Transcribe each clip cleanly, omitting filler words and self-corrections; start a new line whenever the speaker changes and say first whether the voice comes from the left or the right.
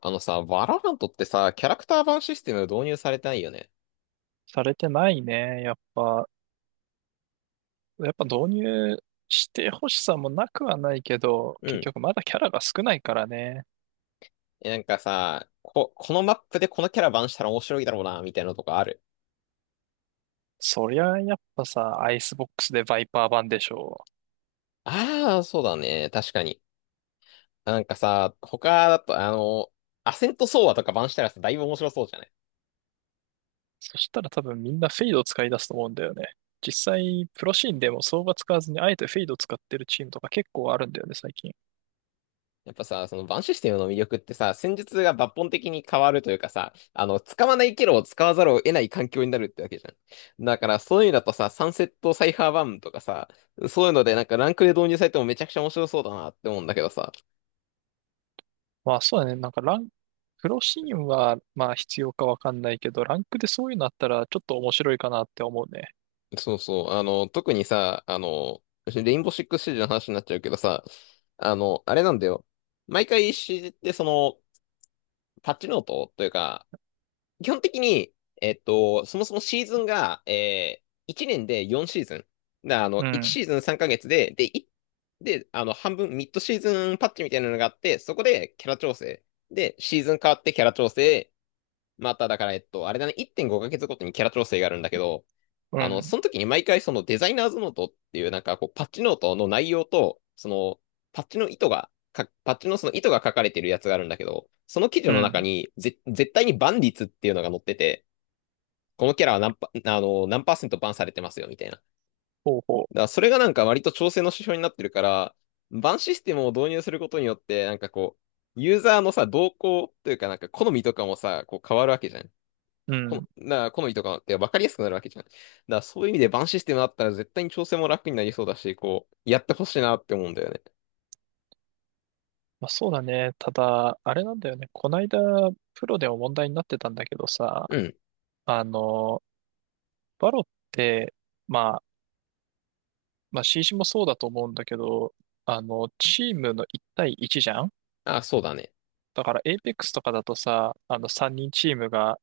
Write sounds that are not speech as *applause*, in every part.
left: あのさ、バラハントってさ、キャラクター版システム導入されてないよね。
right: されてないね。やっぱ導入してほしさもなくはないけど、
left: う
right: 結
left: ん。
right: 局まだキャラが少ないからね。
left: えなんかさ、こ、このマップでこのキャラ版したら面白いだろうな、みたいなのとかある。
right: そりゃやっぱさ、アイスボックスでバイパー版でしょう。
left: ああ、そうだね。確かに。なんかさ、他だと、アセントソーアとか版したらさ、だいぶ面白そうじゃない？
right: そしたら多分みんなフェイドを使い出すと思うんだよね。実際、プロシーンでも相場使わずにあえてフェイドを使ってるチームとか結構あるんだよね、最近。
left: やっぱさ、そのバンシステムの魅力ってさ、戦術が抜本的に変わるというかさ、使わないキャラを使わざるを得ない環境になるってわけじゃん。だからそういうのだとさ、サンセットサイファーバーンとかさ、そういうのでなんかランクで導入されてもめちゃくちゃ面白そうだなって思うんだけどさ。
right: まあそうだね、なんかラン、プロシーンはまあ必要かわかんないけど、ランクでそういうのあったらちょっと面白いかなって思うね。
left: そうそう、特にさ、レインボーシックスシージの話になっちゃうけどさ、あれなんだよ。毎回 CG ってその、パッチノートというか、基本的に、そもそもシーズンが、1年で4シーズン。だから
right: う
left: 1
right: ん、
left: シーズン3ヶ月で、で、半分、ミッドシーズンパッチみたいなのがあって、そこでキャラ調整。で、シーズン変わってキャラ調整。まただから、あれだね、1.5ヶ月ごかげつごとにキャラ調整があるんだけど、
right: うん、
left: その時に毎回そのデザイナーズノートっていうなんかこうパッチノートの内容と、そのパッチのその糸が書かれてるやつがあるんだけど、その記事
right: う
left: の中
right: ん、
left: に絶対にバン率っていうのが載ってて、このキャラは何パーセントバンされてますよみたいな。だか
right: ほうほう。
left: らそれがなんか割と調整の指標になってるから、バンシステムを導入することによって、ユーザーのさ、動向というかなんか好みとかもさ、こう変わるわけじゃん。
right: う
left: こ
right: ん、
left: の、な、好みとかって分かりやすくなるわけじゃん。だからそういう意味でバンシステムあったら絶対に調整も楽になりそうだし、こう、やってほしいなって思うんだよね。
right: まあ、そうだね。ただ、あれなんだよね。こないだ、プロでも問題になってたんだけどさ、
left: うん。
right: あの、バロって、まあ、まあ、CC もそうだと思うんだけど、チームの1対1じゃん。
left: あ、そうだね。
right: だから、エイペックスとかだとさ、3人チームが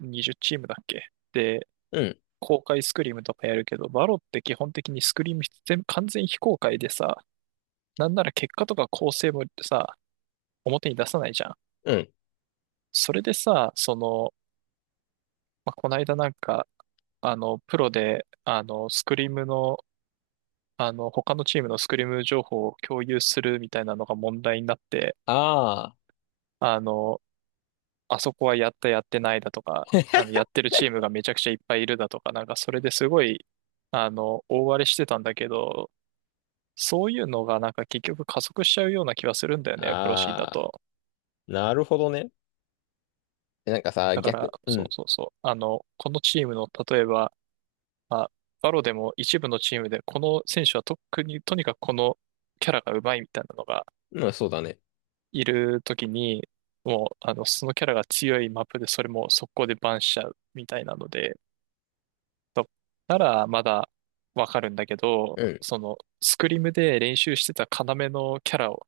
right: 20チームだっけで、
left: うん。
right: 公開スクリームとかやるけど、バロって基本的にスクリーム全部完全非公開でさ、なんなら結果とか構成もさ、表に出さないじゃん。
left: うん。
right: それでさ、その、まあ、この間なんか、プロで、スクリームの、他のチームのスクリーム情報を共有するみたいなのが問題になって、
left: あ
right: あの、あそこはやったやってないだとか、やってるチームがめちゃくちゃいっぱいいるだとか、なんかそれですごい、あの、大荒れしてたんだけど、そういうのがなんか結局加速しちゃうような気はするんだよ
left: あ。
right: ね、プロシーだ
left: ああ。
right: と。
left: なるほどね。えなんかさ、
right: だから、
left: 逆、う
right: そう
left: ん。
right: そうそう。このチームの、例えば、まあ、バロでも一部のチームで、この選手は特に、とにかくこのキャラが上手いみたいなのが
left: うん、そうだね。
right: いるときに、もう、あの、そのキャラが強いマップで、それも速攻でバンしちゃうみたいなので、とならまだわかるんだけど、
left: うん。
right: その、スクリムで練習してた要のキャラを、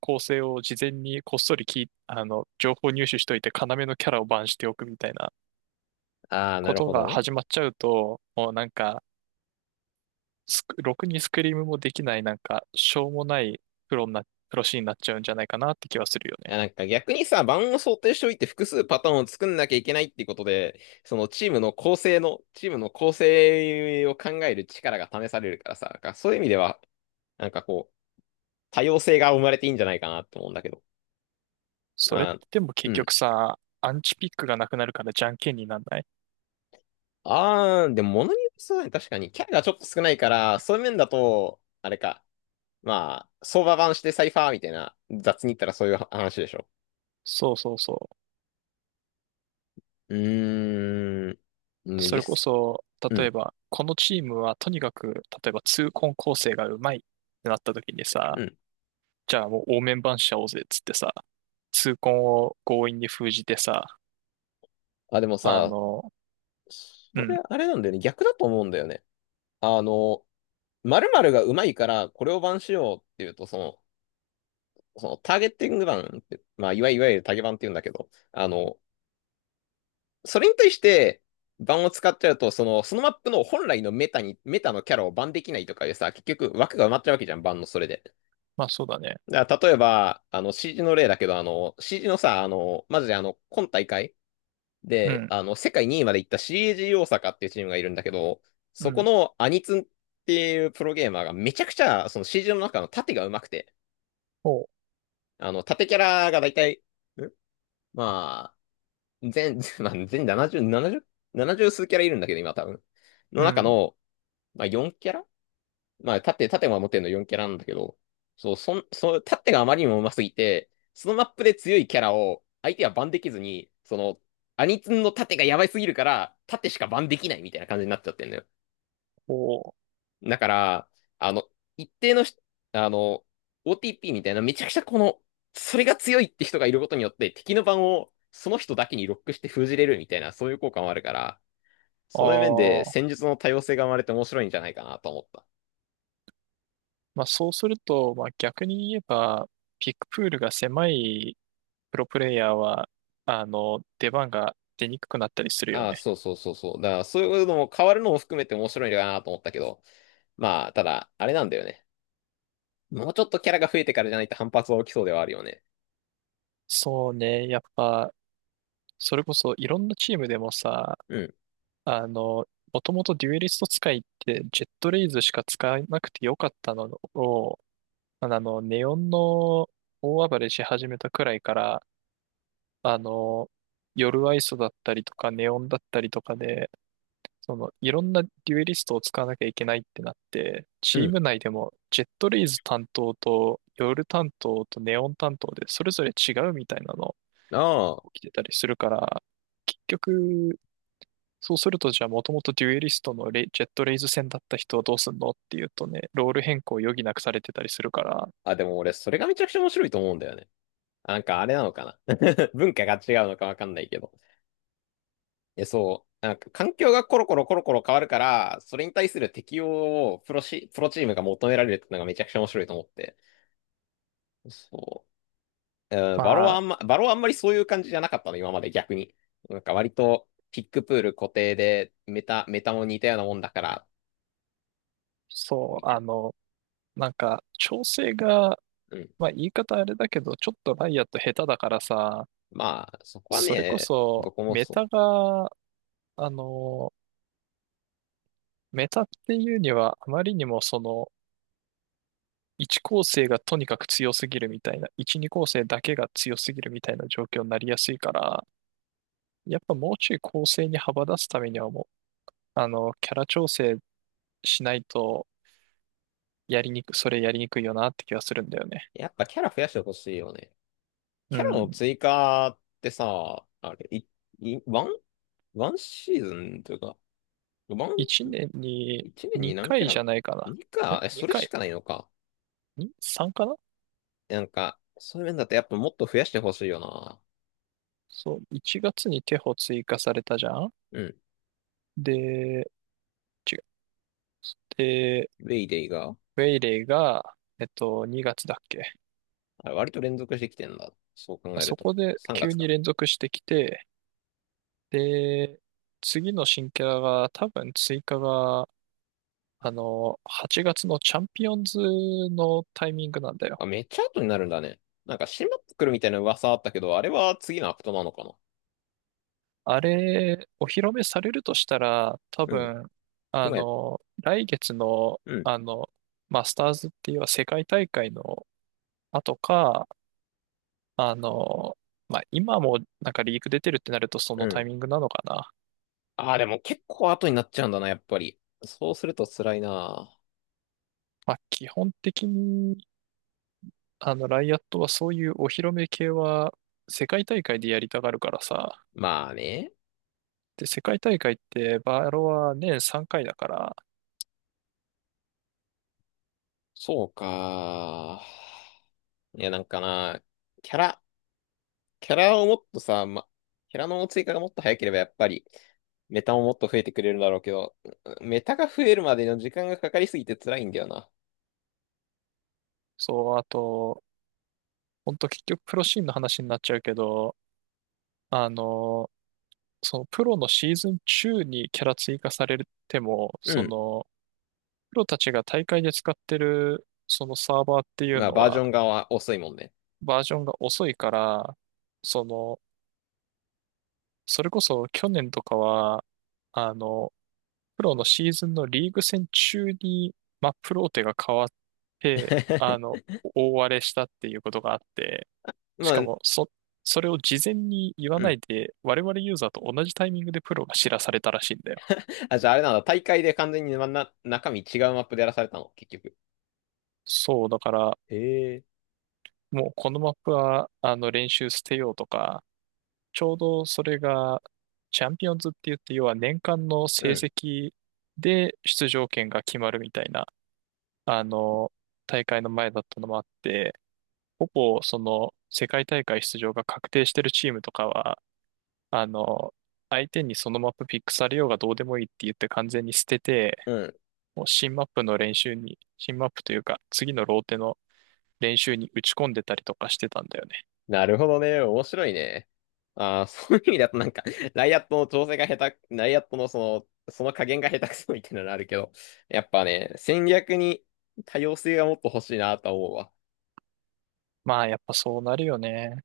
right: 構成を事前にこっそり聞い、あの、情報入手しといて、要のキャラをバンしておくみたいな
left: ああ、な
right: こ
left: る
right: と
left: ほど
right: が
left: ね。
right: 始まっちゃうと、もうなんか、ろくにスクリームもできない、なんか、しょうもないプロにな、プロシーンになっちゃうんじゃないかなって気はするよね。
left: あなんか逆にさ、盤を想定しておいて複数パターンを作んなきゃいけないっていうことで、チームの構成を考える力が試されるからさ、なんかそういう意味では、なんかこう、多様性が生まれていいんじゃないかなって思うんだけど。
right: それっ
left: あ
right: て
left: ー、
right: でも結
left: う
right: 局
left: ん。
right: さ、アンチピックがなくなるからじゃんけんになんない。
left: あー、でも物によりそうだね。確かに。キャラがちょっと少ないから、そういう面だと、あれか。まあ、相場版してサイファーみたいな、雑に言ったらそういう話でしょ。
right: そうそうそ
left: うーん。
right: う。
left: ね、
right: それこ
left: 実、
right: そ、
left: う
right: 例え
left: ん、
right: ば、このチームはとにかく、例えば、痛恨構成がうまいってなった時に
left: う
right: さ、
left: ん。
right: じゃあもう応面番しちゃおうぜっつってさ、痛恨を強引に封じてさ、
left: あ、でも
right: あ
left: さ、
right: の、う
left: そ
right: ん、
left: れあれなんだよね。逆だと思うんだよね。あの、〇〇が上手いから、これを版しようっていうと、その、そのターゲッティング版って、まあ、いわゆるタゲ版って言うんだけど、それに対して、バンを使っちゃうと、その、そのマップの本来のメタに、メタのキャラをバンできないとかでさ、結局枠が埋まっちゃうわけじゃん、バンのそれで。
right: まあそうだね。
left: だから例えば、CG の例だけど、CG のさ、マジで今大会
right: う
left: で、
right: ん、
left: 世界2位まで行った CAG 大阪っていうチームがいるんだけど、
right: う
left: そこ
right: ん、
left: のアニツンっていうプロゲーマーがめちゃくちゃ、その CG の中の縦が上手くて、
right: おう、
left: 縦キャラがだいたい、んまあ、*laughs* まあ、全70、70、70数キャラいるんだけど、今多分。の
right: う
left: 中
right: ん、
left: の、まあ、4キャラ、まあ、縦も持ってるの4キャラなんだけど、そう、縦があまりにも上手すぎて、そのマップで強いキャラを相手はバンできずに、その、アニツンの縦がやばいすぎるから、縦しかバンできないみたいな感じになっちゃってんのよ。
right: おう、
left: だから、あの、一定のし、あの、OTP みたいな、めちゃくちゃこの、それが強いって人がいることによって、敵の番をその人だけにロックして封じれるみたいな、そういう効果もあるから、
right: あ
left: そういう面で
right: あ、
left: 戦術の多様性が生まれて面白いんじゃないかなと思った。
right: まあそうすると、まあ逆に言えば、ピックプールが狭いプロプレイヤーは、出番が出にくくなったりするよ
left: ああ、
right: ね。
left: そうそうそうそう。だから、そういうのも変わるのも含めて面白いのかなと思ったけど、まあ、ただ、あれなんだよね。もうちょっとキャラが増えてからじゃないと反発は起きそうではあるよね。
right: そうね、やっぱ、それこそいろんなチームでもさ、
left: うん、
right: あの、もともとデュエリスト使いってジェットレイズしか使わなくてよかったのを、ネオンの大暴れし始めたくらいから、あの、夜アイソだったりとかネオンだったりとかで、その、いろんなデュエリストを使わなきゃいけないってなって、
left: う
right: チー
left: ん。
right: ム内でもジェットレイズ担当とヨル担当とネオン担当でそれぞれ違うみたいなの
left: あ
right: 起きてたりするから、結局、そうするとじゃあもともとデュエリストのレイジェットレイズ戦だった人はどうすんのっていうとね、ロール変更を余儀なくされてたりするから、
left: あ、あ、でも俺、それがめちゃくちゃ面白いと思うんだよね。あなんかあれなのかな。 *laughs* 文化が違うのかわかんないけど。え、そう。なんか環境がコロコロコロコロ変わるから、それに対する適応をプロチームが求められるっていうのがめちゃくちゃ面白いと思って。そう。バロ
right: ま
left: はあ
right: あ、
left: んま、バロはあんまりそういう感じじゃなかったの、今まで逆に。なんか割と、ピックプール固定で、メタも似たようなもんだから、
right: そ
left: み
right: う、
left: た
right: あ
left: い
right: の、なんか調整が、
left: な。うん。
right: まあ言い方あれだけど、ちょっとライアット下手だからさ、
left: まあ、そこは
right: それこ
left: ね、
right: そ
left: どこも
right: メ
left: そ
right: タがあのメタっていうには、あまりにもその、1構成がとにかく強すぎるみたいな、1、2構成だけが強すぎるみたいな状況になりやすいから、やっぱもうちょい構成に幅出すためにはもう、あの、キャラ調整しないと、やりにく、それやりにくいよなって気がするんだよね。
left: う。やっぱキャラ増やしてほしいよね。
right: う
left: キャラ
right: ん。
left: の追加ってさ、あれ、い、い、ワンワンシーズンというか、ワン、
right: 1年に
left: 一年に何
right: 2
left: キ
right: 回
left: ャラ
right: じ
left: な
right: ゃないか
left: の？
right: な。
left: 2
right: え？
left: か。え、
right: 2
left: それし
right: 回？
left: かないのか。
right: 3 かな。
left: なんか、そういう面だとやっぱもっと増やしてほしいよな。
right: そう、1月にテホ追加されたじゃん。
left: うん。
right: で、違う。
left: ウェイデイが、
right: ウェイレイが、えっと、2月だっけ。
left: あれ割と連続してきてんだ。そう考える
right: そ
left: と。
right: こで
left: 3
right: 急
left: 月
right: に
left: か。
right: 連続してきて、で、次の新キャラが多分追加が、8月のチャンピオンズのタイミングなんだよ。
left: あ、めっちゃ後になるんだね。なんか、閉まってくるみたいな噂あったけど、あれは次のアクトなのかな。
right: あれ、お披露目されるとしたら、多
left: うん。
right: 分、
left: 今や、
right: 来月の、
left: うん、
right: マスターズっていう世界大会の後か、あの、まあ、今もなんかリーク出てるってなるとそ
left: う
right: のタイ
left: ん。
right: ミングなのかな。
left: あー、でも結構後になっちゃうんだな、やっぱり。そうすると辛いな。
right: まあ、基本的あの、ライアットはそういうお披露目系は世界大会でやりたがるからさ。
left: まあね。
right: で、世界大会ってバロは年3回だから、
left: そうか。いや、なんかな、キャラ、キャラをもっとさ、キャラの追加がもっと早ければやっぱり、メタももっと増えてくれるだろうけど、メタが増えるまでの時間がかかりすぎて辛いんだよな。
right: そう、あと、ほんと結局プロシーンの話になっちゃうけど、あの、そのプロのシーズン中にキャラ追加されても、
left: う
right: そ
left: ん。
right: の、プロたちが大会で使ってるそのサーバーっていう
left: まあ、
right: の
left: バージ
right: は
left: ョン側は遅いもんね。
right: バージョンが遅いから、その、それこそ去年とかは、あの、プロのシーズンのリーグ戦中に、まあ、プロテが変わって、
left: *laughs*
right: 大荒れしたっていうことがあって、し
left: ま
right: か
left: あ、
right: も、それを事前に言わ
left: う
right: な
left: ん。
right: いで、我々ユーザーと同じタイミングでプロが知らされたらしいんだよ。
left: あ、じゃああれなんだ、大会で完全に、中身違うマップでやらされたの、結局。
right: そう、だから、
left: へえ。
right: もうこのマップは、練習捨てようとか、ちょうどそれが、チャンピオンズって言って、要は年間の
left: う
right: 成
left: ん。
right: 績で出場権が決まるみたいな、あの、大会の前だったのもあって、ほぼその世界大会出場が確定してるチームとかは、あの、相手にそのマップピックされようがどうでもいいって言って完全に捨てて、
left: うん。
right: もう新マップの練習に、新マップというか次のローテの練習に打ち込んでたりとかしてたんだよね。
left: なるほどね。面白いね。ああ、*laughs* そういう意味だとなんか、ライアットのその加減が下手くそみたいなのあるけど、やっぱね、戦略に多様性がもっと欲しいなとは思うわ。
right: まあやっぱそうなるよね。